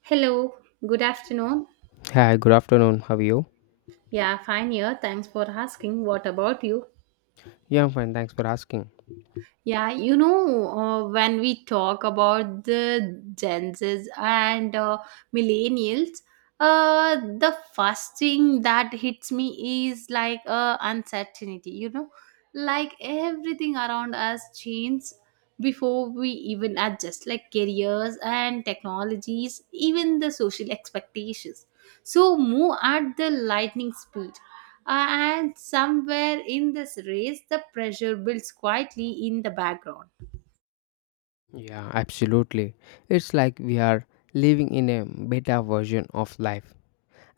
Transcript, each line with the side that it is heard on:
right: Hello, good afternoon.
left: Hi, good afternoon. How are you?
right: Yeah, fine here. Thanks for asking. What about you?
left: Yeah, I'm fine. Thanks for asking.
right: Yeah, when we talk about the Gen Zs and millennials, the first thing that hits me is like uncertainty, like everything around us changes before we even adjust, like careers and technologies, even the social expectations, so move at the lightning speed. And somewhere in this race the pressure builds quietly in the background.
left: Yeah, absolutely. It's like we are living in a beta version of life.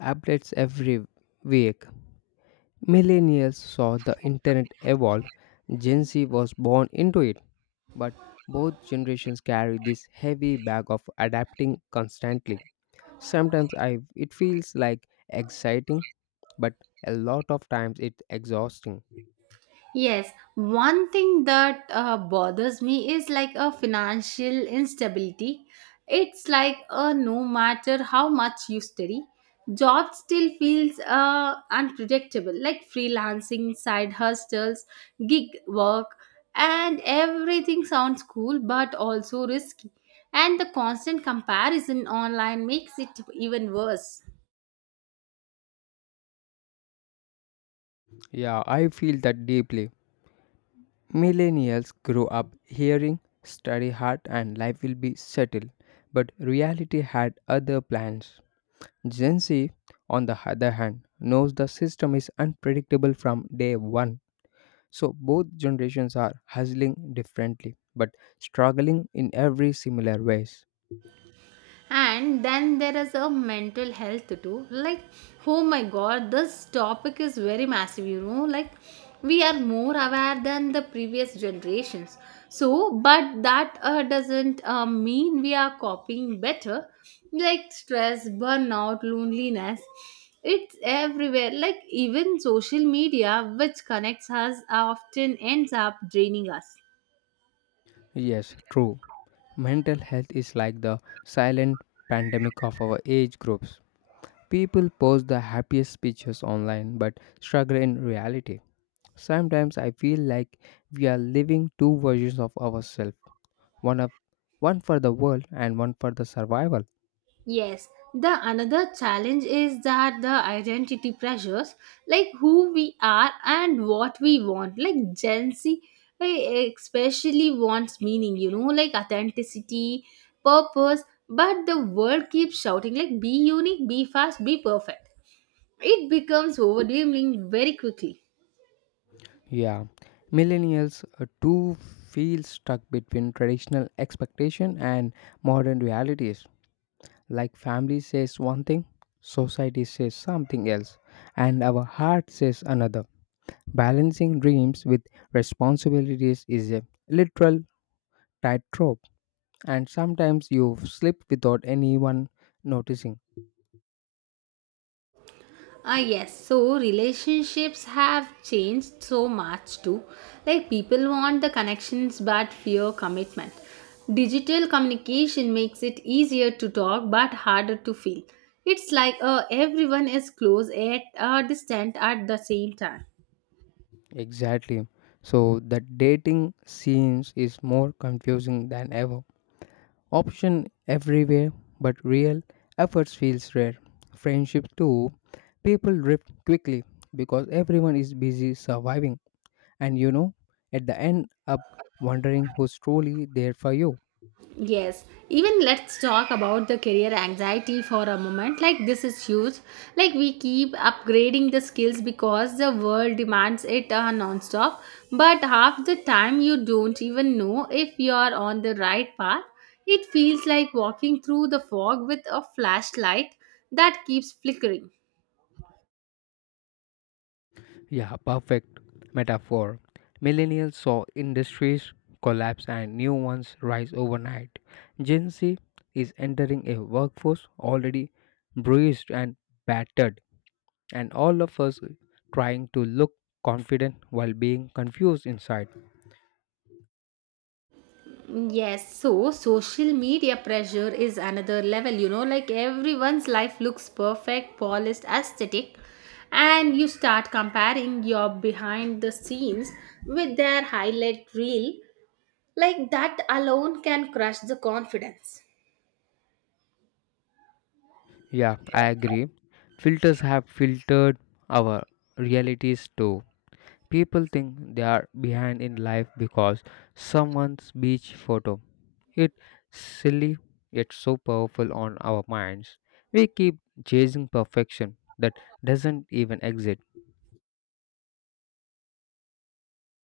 left: Updates every week. Millennials saw the internet evolve. Gen Z was born into it. But both generations carry this heavy bag of adapting constantly. Sometimes I it feels like exciting, but a lot of times it's exhausting.
right: Yes, one thing that bothers me is like a financial instability. It's like no matter how much you study, job still feels unpredictable, like freelancing, side hustles, gig work, and everything sounds cool but also risky. And the constant comparison online makes it even worse.
left: Yeah, I feel that deeply. Millennials grow up hearing study hard and life will be settled, but reality had other plans. Gen Z, on the other hand, knows the system is unpredictable from day one. So both generations are hustling differently, but struggling in every similar ways.
right: And then there is a mental health too, like oh my god, this topic is very massive, like we are more aware than the previous generations, so but that doesn't mean we are copying better. Like stress, burnout, loneliness, it's everywhere, like even social media which connects us often ends up draining us.
left: Yes, true. Mental health is like the silent pandemic of our age groups. People post the happiest pictures online but struggle in reality. Sometimes I feel like we are living two versions of ourselves, one of one for the world and one for the survival.
right: Yes, the another challenge is that the identity pressures, like who we are and what we want, like Gen Z especially wants meaning, like authenticity, purpose, but the world keeps shouting, like be unique, be fast, be perfect. It becomes overwhelming very quickly.
left: Yeah, millennials too feel stuck between traditional expectation and modern realities. Like family says one thing, society says something else, and our heart says another. Balancing dreams with responsibilities is a literal tightrope, and sometimes you slip without anyone noticing.
right: Ah, yes. So relationships have changed so much too. Like people want the connections but fear commitment. Digital communication makes it easier to talk but harder to feel. It's like everyone is close at distant at the same time.
left: Exactly. So the dating scenes is more confusing than ever. Option everywhere, but real efforts feels rare. Friendship too, people drift quickly because everyone is busy surviving and at the end up wondering who's truly there for you.
right: Yes, even let's talk about the career anxiety for a moment. Like, this is huge. Like, we keep upgrading the skills because the world demands it non stop. But half the time, you don't even know if you are on the right path. It feels like walking through the fog with a flashlight that keeps flickering.
left: Yeah, perfect metaphor. Millennials saw industries collapse and new ones rise overnight. Gen Z is entering a workforce already bruised and battered, and all of us trying to look confident while being confused inside.
right: Yes, so social media pressure is another level, like everyone's life looks perfect, polished, aesthetic, and you start comparing your behind the scenes with their highlight reel. Like that alone can crush the confidence.
left: Yeah, I agree. Filters have filtered our realities too. People think they are behind in life because someone's beach photo. It's silly yet so powerful on our minds. We keep chasing perfection that doesn't even exist.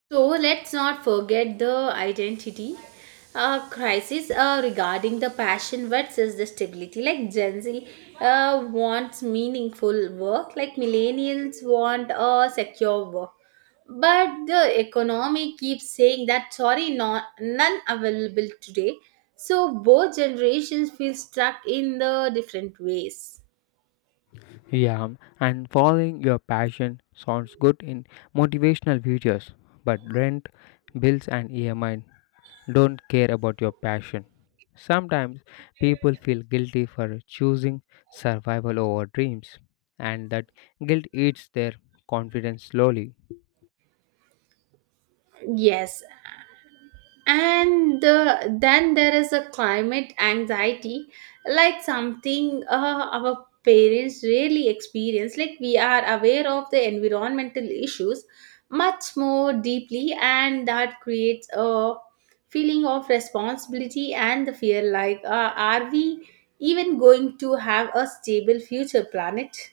right: So let's not forget the identity crisis regarding the passion versus the stability. Like Gen Z wants meaningful work, like millennials want a secure work. But the economy keeps saying that sorry, not none available today. So both generations feel stuck in the different ways.
left: Yeah, and following your passion sounds good in motivational videos, but rent, bills, and EMI don't care about your passion. Sometimes people feel guilty for choosing survival over dreams, and that guilt eats their confidence slowly.
right: Yes, and then there is a climate anxiety, like something our parents really experience, like we are aware of the environmental issues much more deeply, and that creates a feeling of responsibility and the fear, like are we even going to have a stable future planet?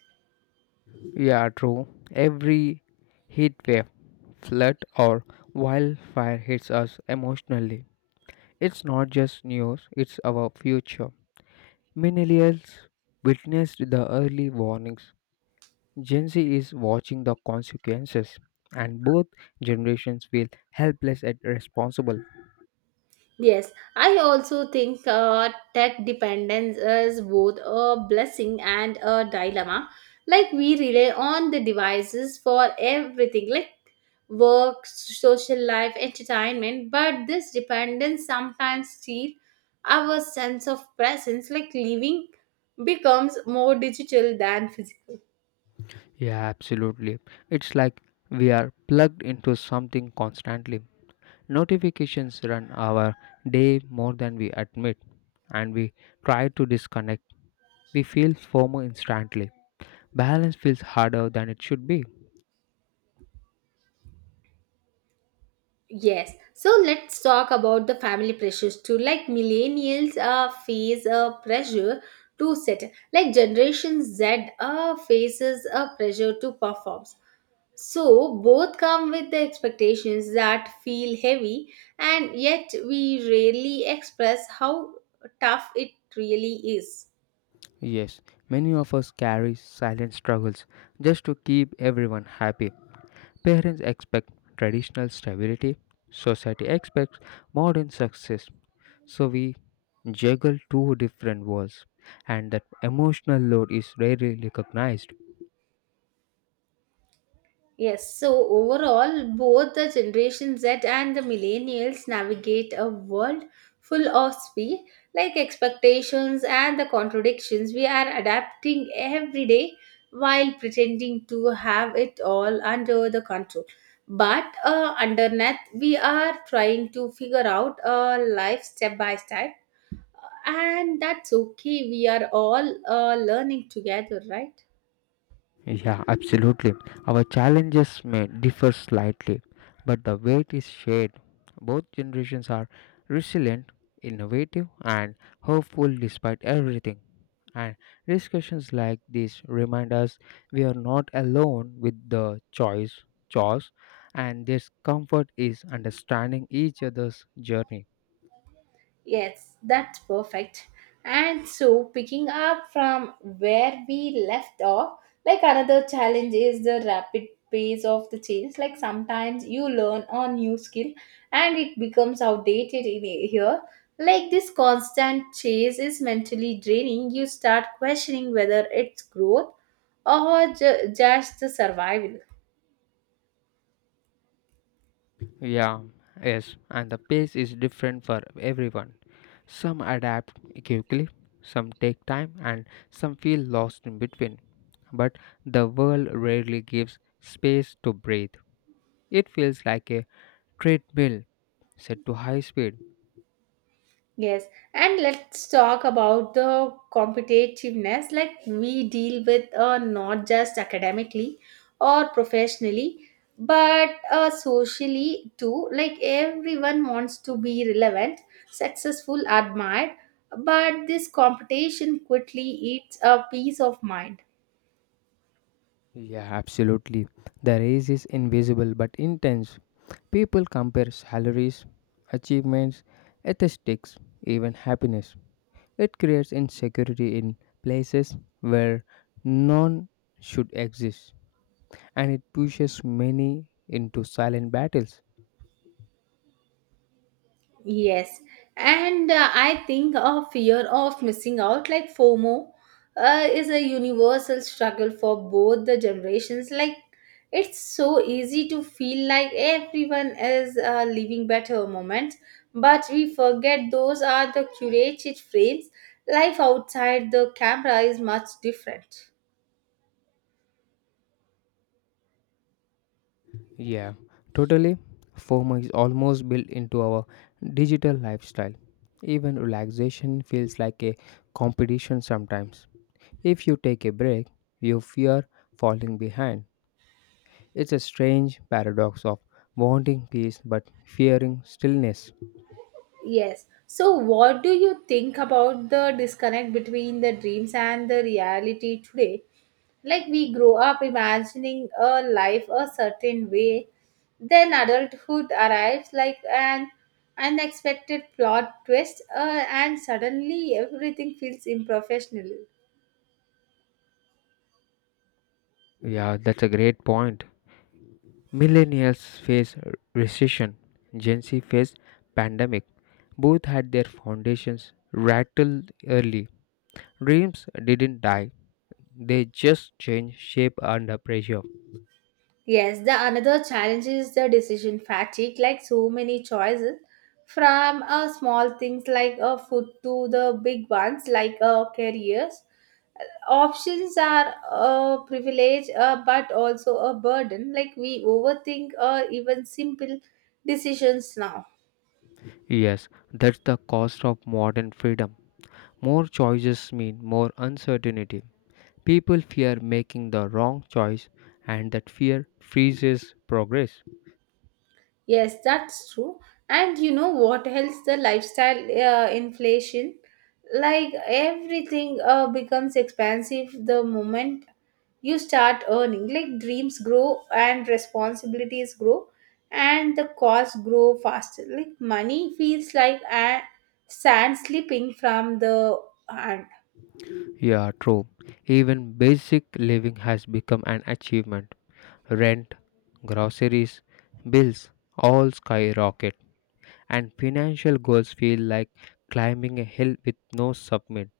left: Yeah, true. Every heat wave, flood, or wildfire hits us emotionally. It's not just news, it's our future. Millennials witnessed the early warnings. Gen Z is watching the consequences, and both generations feel helpless and responsible.
right: Yes, I also think tech dependence is both a blessing and a dilemma. Like, we rely on the devices for everything, like work, social life, entertainment, but this dependence sometimes steals our sense of presence, like, living becomes more digital than physical.
left: Yeah, absolutely. It's like we are plugged into something constantly. Notifications run our day more than we admit, and we try to disconnect. We feel FOMO instantly. Balance feels harder than it should be.
right: Yes. So let's talk about the family pressures too. Like millennials face a pressure to settle. Like Generation Z faces a pressure to perform. So both come with the expectations that feel heavy, and yet we rarely express how tough it really is.
left: Yes, many of us carry silent struggles just to keep everyone happy. Parents expect traditional stability, society expects modern success. So we juggle two different worlds, and that emotional load is rarely recognized.
right: Yes, so overall, both the Generation Z and the Millennials navigate a world full of speed, like expectations and the contradictions. We are adapting every day while pretending to have it all under the control. But underneath, we are trying to figure out a life step by step, and that's okay. We are all learning together, right?
left: Yeah, absolutely. Our challenges may differ slightly, but the weight is shared. Both generations are resilient, innovative, and hopeful despite everything. And discussions like this remind us we are not alone with the choice, chores, and this comfort is understanding each other's journey.
right: Yes, that's perfect. And so, picking up from where we left off, like another challenge is the rapid pace of the change. Like sometimes you learn a new skill and it becomes outdated in a year. Like this constant chase is mentally draining. You start questioning whether it's growth or just the survival.
left: Yeah, yes, and the pace is different for everyone. Some adapt quickly, some take time, and some feel lost in between. But the world rarely gives space to breathe. It feels like a treadmill set to high speed.
right: Yes, and let's talk about the competitiveness, like we deal with not just academically or professionally but socially too. Like everyone wants to be relevant, successful, admired, but this competition quickly eats a peace of mind.
left: Yeah, absolutely. The race is invisible but intense. People compare salaries, achievements, statistics, even happiness. It creates insecurity in places where none should exist, and it pushes many into silent battles.
right: Yes, and I think a fear of missing out, like FOMO, is a universal struggle for both the generations. Like, it's so easy to feel like everyone is living better moments, but we forget those are the curated frames. Life outside the camera is much different.
left: Yeah, totally. FOMO is almost built into our digital lifestyle. Even relaxation feels like a competition sometimes. If you take a break, you fear falling behind. It's a strange paradox of wanting peace but fearing stillness.
right: Yes. So, what do you think about the disconnect between the dreams and the reality today? Like we grow up imagining a life a certain way, then adulthood arrives like an unexpected plot twist, and suddenly everything feels unprofessional.
left: Yeah, that's a great point. Millennials face recession, Gen Z face pandemic. Both had their foundations rattled early. Dreams didn't die, they just changed shape under pressure.
right: Yes, the another challenge is the decision fatigue, like so many choices, from small things like a food to the big ones like careers. Options are a privilege, but also a burden. Like we overthink even simple decisions now.
left: Yes, that's the cost of modern freedom. More choices mean more uncertainty. People fear making the wrong choice, and that fear freezes progress.
right: Yes, that's true. And you know what else? The lifestyle inflation, like everything becomes expensive the moment you start earning. Like dreams grow and responsibilities grow, and the costs grow faster. Like money feels like a sand slipping from the hand.
left: Yeah, true. Even basic living has become an achievement. Rent, groceries, bills all skyrocket, and financial goals feel like climbing a hill with no summit.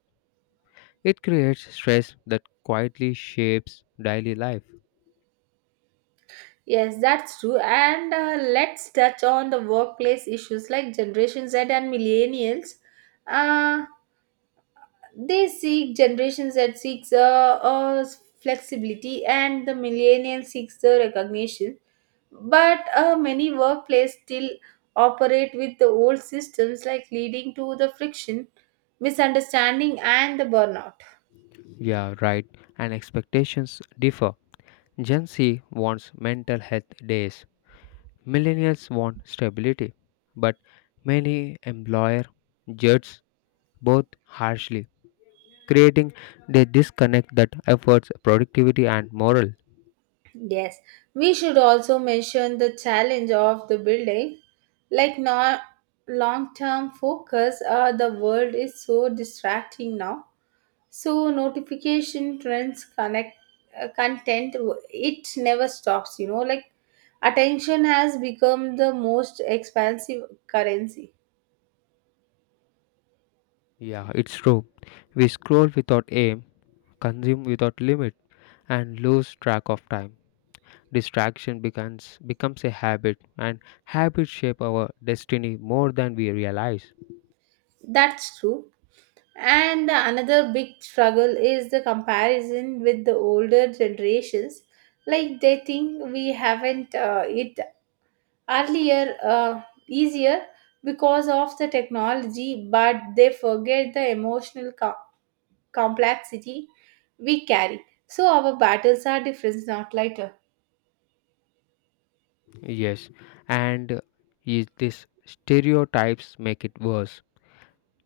left: It creates stress that quietly shapes daily life.
right: Yes, that's true. And let's touch on the workplace issues, like Generation Z and millennials. Uh, they seek generations that seeks flexibility, and the millennial seeks the recognition, but many workplaces still operate with the old systems, like leading to the friction, misunderstanding, and the burnout.
left: Yeah, right. And expectations differ. Gen Z wants mental health days. Millennials want stability. But many employer judge both harshly creating the disconnect that efforts, productivity, and moral.
right: Yes, we should also mention the challenge of the building. Like not long-term focus, the world is so distracting now. So notification trends connect content. It never stops. You know, like attention has become the most expensive currency.
left: Yeah, it's true. We scroll without aim, consume without limit, and lose track of time. Distraction becomes a habit, and habits shape our destiny more than we realize.
right: That's true. And the another big struggle is the comparison with the older generations. Like they think we haven't it earlier, easier because of the technology, but they forget the emotional complexity we carry. So our battles are different, not lighter.
left: Yes, and is this stereotypes make it worse.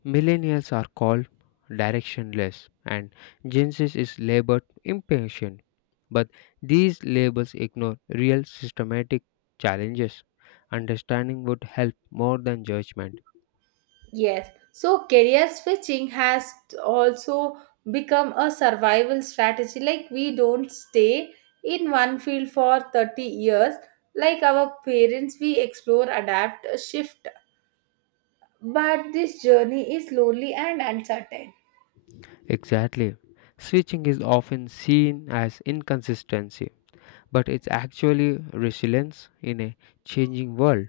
left: Millennials are called directionless, and Gen Z is labeled impatient. But these labels ignore real systematic challenges. Understanding would help more than judgment.
right: Yes, so career switching has also become a survival strategy. Like, we don't stay in one field for 30 years. Like our parents, we explore, adapt, shift. But this journey is lonely and uncertain.
left: Exactly. Switching is often seen as inconsistency, but it's actually resilience in a changing world.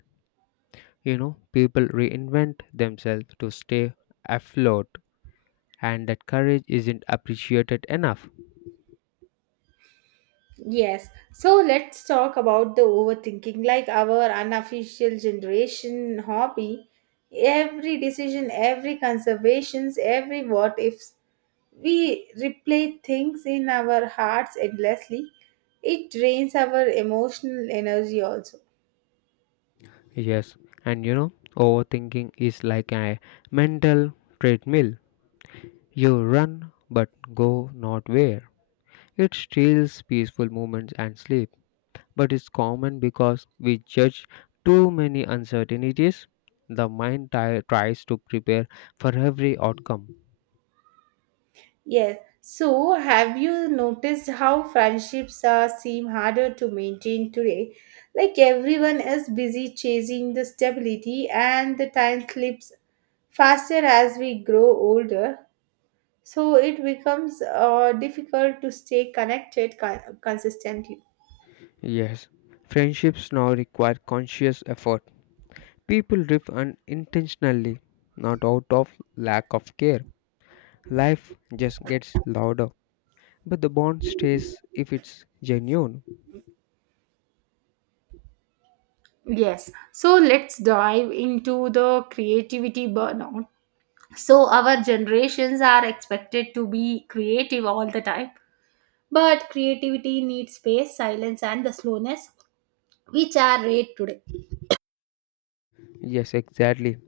left: You know, people reinvent themselves to stay afloat, and that courage isn't appreciated enough.
right: Yes. So let's talk about the overthinking, like our unofficial generation hobby. Every decision, every conservations, every what ifs. We replay things in our hearts endlessly. It drains our emotional energy also.
left: Yes, and you know, overthinking is like a mental treadmill. You run but go not where. It steals peaceful moments and sleep, but it's common because we judge too many uncertainties. The mind tries to prepare for every outcome.
right: Yes. So, have you noticed how friendships are seem harder to maintain today? Like everyone is busy chasing the stability, and the time slips faster as we grow older. So it becomes difficult to stay connected consistently.
left: Yes, friendships now require conscious effort. People drift unintentionally, not out of lack of care. Life just gets louder, but the bond stays if it's genuine.
right: Yes. So let's dive into the creativity burnout. So our generations are expected to be creative all the time. But creativity needs space, silence, and the slowness, which are rare today.
left: Yes, exactly.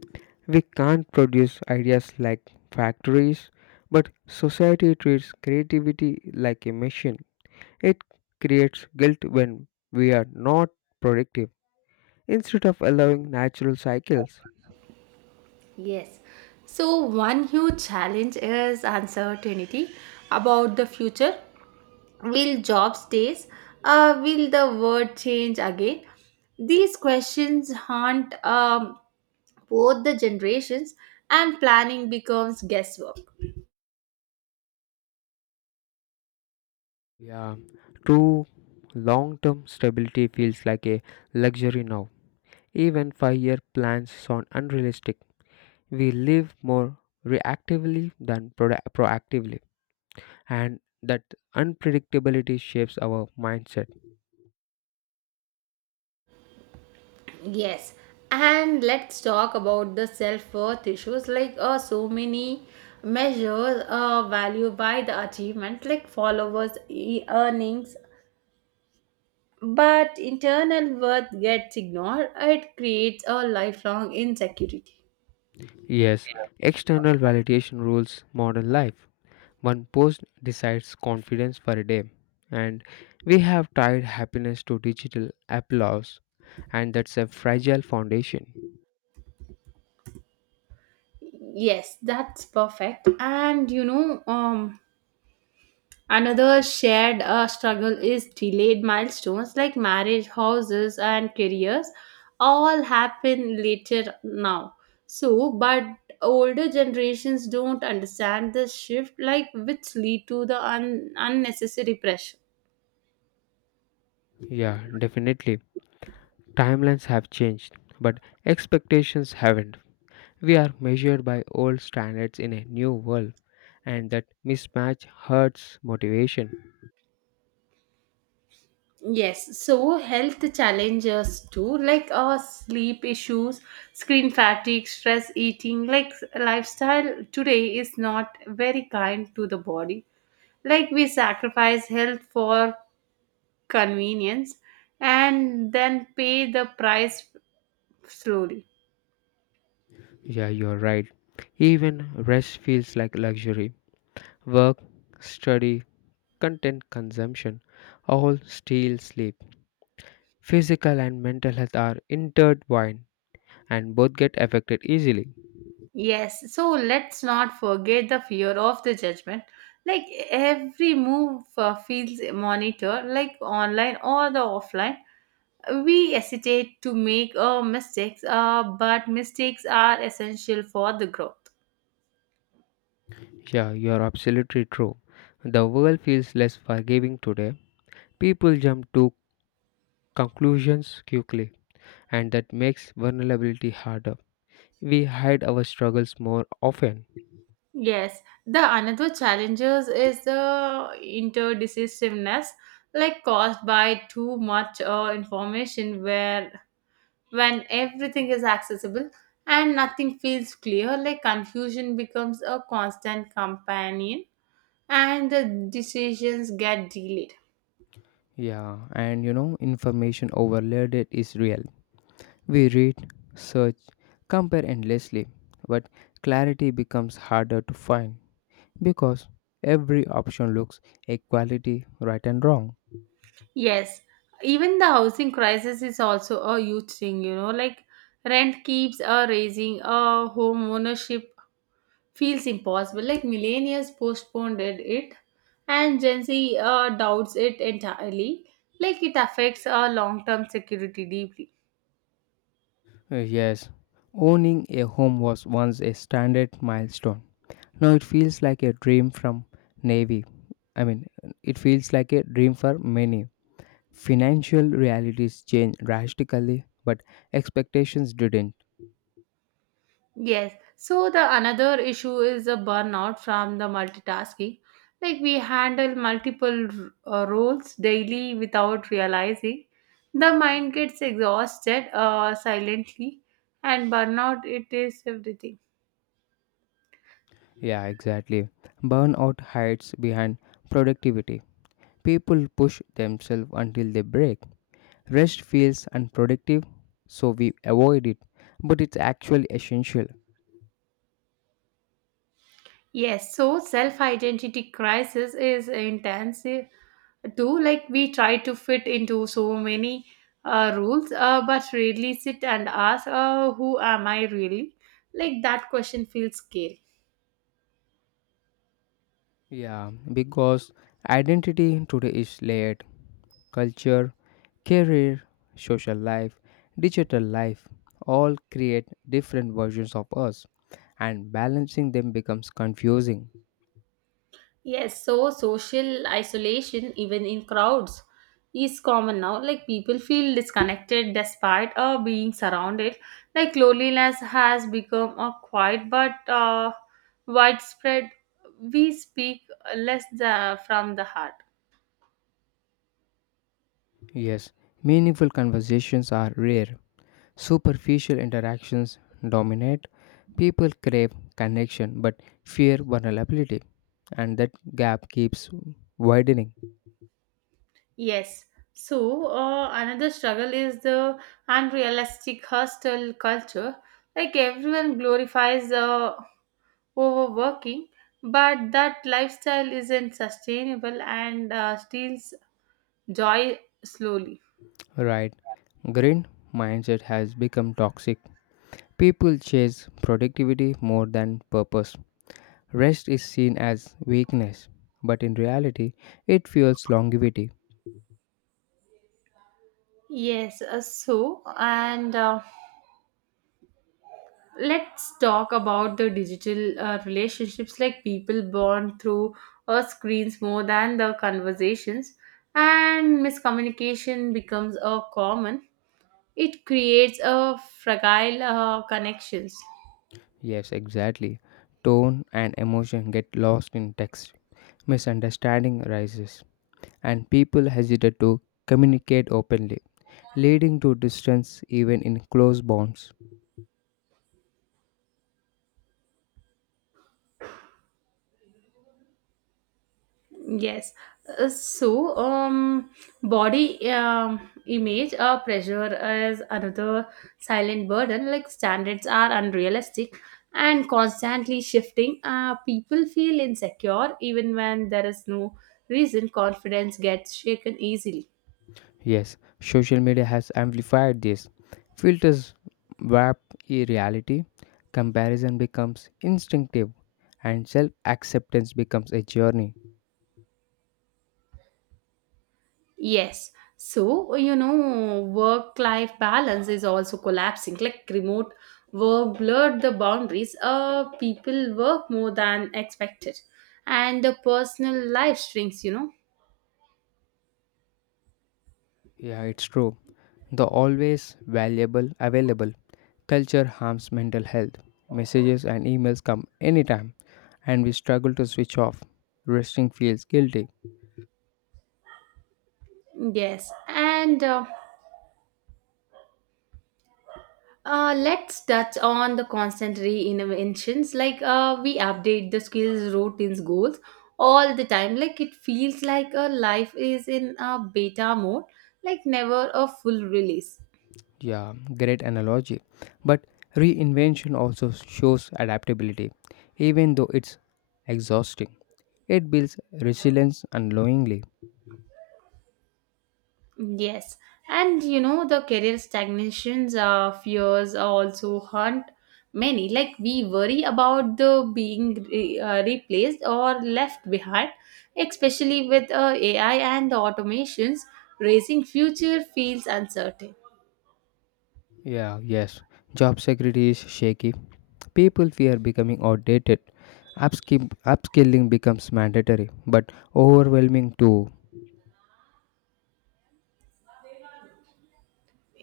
left: We can't produce ideas like factories, but society treats creativity like a machine. It creates guilt when we are not productive instead of allowing natural cycles.
right: Yes. So, one huge challenge is uncertainty about the future. Will jobs stay? Will the world change again? These questions haunt both the generations, and planning becomes guesswork.
left: Yeah, true. Long term stability feels like a luxury now. Even 5 year plans sound unrealistic. We live more reactively than proactively, and that unpredictability shapes our mindset.
right: Yes, and let's talk about the self worth issues. Like, so many measures value by the achievement, like followers, earnings, but internal worth gets ignored. It creates a lifelong insecurity.
left: Yes, external validation rules modern life. One post decides confidence for a day, and we have tied happiness to digital applause, and that's a fragile foundation.
right: Yes, that's perfect. And another shared struggle is delayed milestones like marriage, houses, and careers all happen later now. So, but older generations don't understand the shift, like which lead to the unnecessary pressure.
left: Yeah, definitely. Timelines have changed, but expectations haven't. We are measured by old standards in a new world, and that mismatch hurts motivation.
right: Yes, so health challenges too, like our sleep issues, screen fatigue, stress eating, like lifestyle today is not very kind to the body. Like we sacrifice health for convenience and then pay the price slowly.
left: Yeah, you're right. Even rest feels like luxury. Work, study, content consumption all steal sleep. Physical and mental health are intertwined and both get affected easily.
right: Yes, so let's not forget the fear of the judgment. Like every move feels monitored, like online or the offline. We hesitate to make mistakes, but mistakes are essential for the growth.
left: Yeah, you are absolutely true. The world feels less forgiving today. People jump to conclusions quickly, and that makes vulnerability harder. We hide our struggles more often.
right: Yes, the another challenges is the interdecisiveness, like caused by too much information, where when everything is accessible and nothing feels clear, like confusion becomes a constant companion, and the decisions get delayed.
left: Yeah, and you know, information overloaded is real. We read, search, compare endlessly, but clarity becomes harder to find, because every option looks equality right and wrong.
right: Yes, even the housing crisis is also a huge thing, you know, like rent keeps raising, home ownership feels impossible. Like millennials postponed it and Gen Z doubts it entirely. Like it affects our long term security deeply.
left: Yes, owning a home was once a standard milestone. Now it feels like a dream from Navy. I mean, it feels like a dream for many. Financial realities changed drastically, but expectations didn't.
right: Yes. So the another issue is the burnout from the multitasking. Like we handle multiple roles daily without realizing. The mind gets exhausted silently, and burnout it is everything.
left: Yeah, exactly. Burnout hides behind productivity. People push themselves until they break. Rest feels unproductive, so we avoid it, but it's actually essential.
right: Yes. So self identity crisis is intensive too. Like we try to fit into so many rules, but really sit and ask, who am I really? Like that question feels scary.
left: Yeah, because identity today is layered. Culture, career, social life, digital life all create different versions of us, and balancing them becomes confusing.
right: Yes, so social isolation, even in crowds, is common now. Like people feel disconnected despite being surrounded. Like loneliness has become a quiet but widespread. We speak less from the heart.
left: Yes, meaningful conversations are rare. Superficial interactions dominate. People crave connection but fear vulnerability, and that gap keeps widening.
right: Yes. So, another struggle is the unrealistic hostel culture. Like everyone glorifies overworking, but that lifestyle isn't sustainable and steals joy slowly.
left: Right? Green mindset has become toxic. People chase productivity more than purpose. Rest is seen as weakness, but in reality, it fuels longevity.
right: Yes, so and let's talk about the digital relationships, like people bond through screens more than the conversations, and miscommunication becomes a common, it creates a fragile connections.
left: Yes, exactly. Tone and emotion get lost in text. Misunderstanding arises, and people hesitate to communicate openly, leading to distance even in close bonds.
right: Yes. So, body image or pressure is another silent burden. Like standards are unrealistic and constantly shifting. People feel insecure even when there is no reason. Confidence gets shaken easily.
left: Yes, social media has amplified this. Filters warp reality, comparison becomes instinctive, and self acceptance becomes a journey.
right: Yes. So, work life balance is also collapsing. Like remote work blurred the boundaries. People work more than expected, and the personal life shrinks.
left: Yeah, it's true. The always valuable, available culture harms mental health. Messages and emails come anytime, and we struggle to switch off. Resting feels guilty.
right: Yes. And let's touch on the constant reinventions. Like we update the skills, routines, goals all the time. Like it feels like a life is in a beta mode, like never a full release.
left: Yeah, great analogy. But reinvention also shows adaptability, even though it's exhausting. It builds resilience unknowingly.
right: Yes, and you know the career stagnations fears also haunt many. Like we worry about the being replaced or left behind, especially with AI and automations, raising future feels uncertain.
left: Yeah, yes. Job security is shaky. People fear becoming outdated. Upskilling becomes mandatory, but overwhelming too.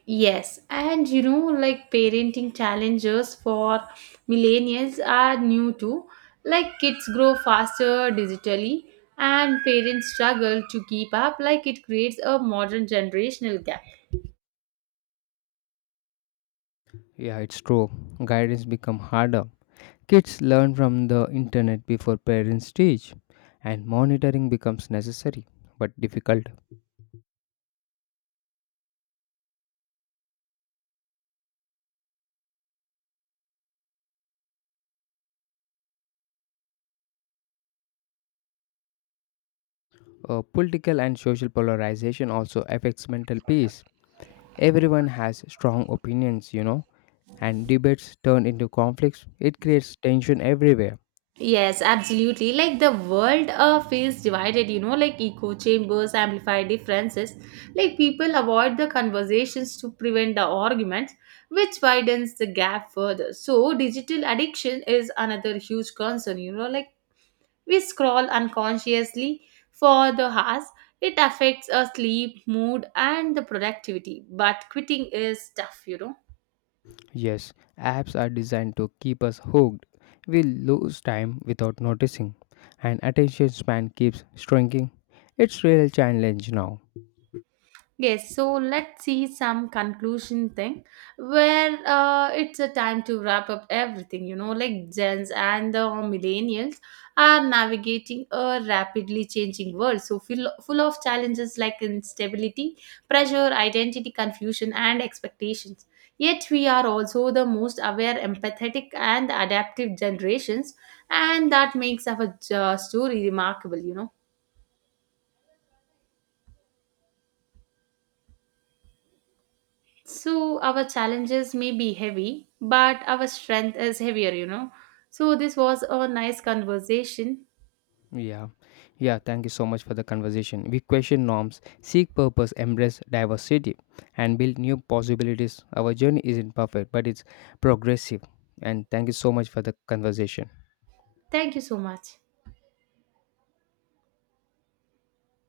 right: Yes, and like parenting challenges for millennials are new too. Like kids grow faster digitally, and parents struggle to keep up. Like it creates a modern generational gap.
left: Yeah, it's true. Guidance become harder. Kids learn from the internet before parents teach, and monitoring becomes necessary but difficult. Political and social polarization also affects mental peace. Everyone has strong opinions, you know, and debates turn into conflicts. It creates tension everywhere.
right: Yes, absolutely. Like the world feels divided, like echo chambers amplify differences. Like people avoid the conversations to prevent the arguments, which widens the gap further. So, digital addiction is another huge concern, like we scroll unconsciously for the hours. It affects our sleep, mood, and the productivity. But quitting is tough.
left: Yes, apps are designed to keep us hooked. We lose time without noticing, and attention span keeps shrinking. It's real challenge now.
right: Yes, so let's see some conclusion thing where it's a time to wrap up everything. Like Gens and the millennials are navigating a rapidly changing world, so full, full of challenges like instability, pressure, identity confusion, and expectations. Yet, we are also the most aware, empathetic, and adaptive generations, and that makes our story remarkable. So our challenges may be heavy, but our strength is heavier. So this was a nice conversation.
left: Yeah, yeah, thank you so much for the conversation. We question norms, seek purpose, embrace diversity, and build new possibilities. Our journey isn't perfect, but it's progressive. And thank you so much for the conversation.
right: Thank you so much.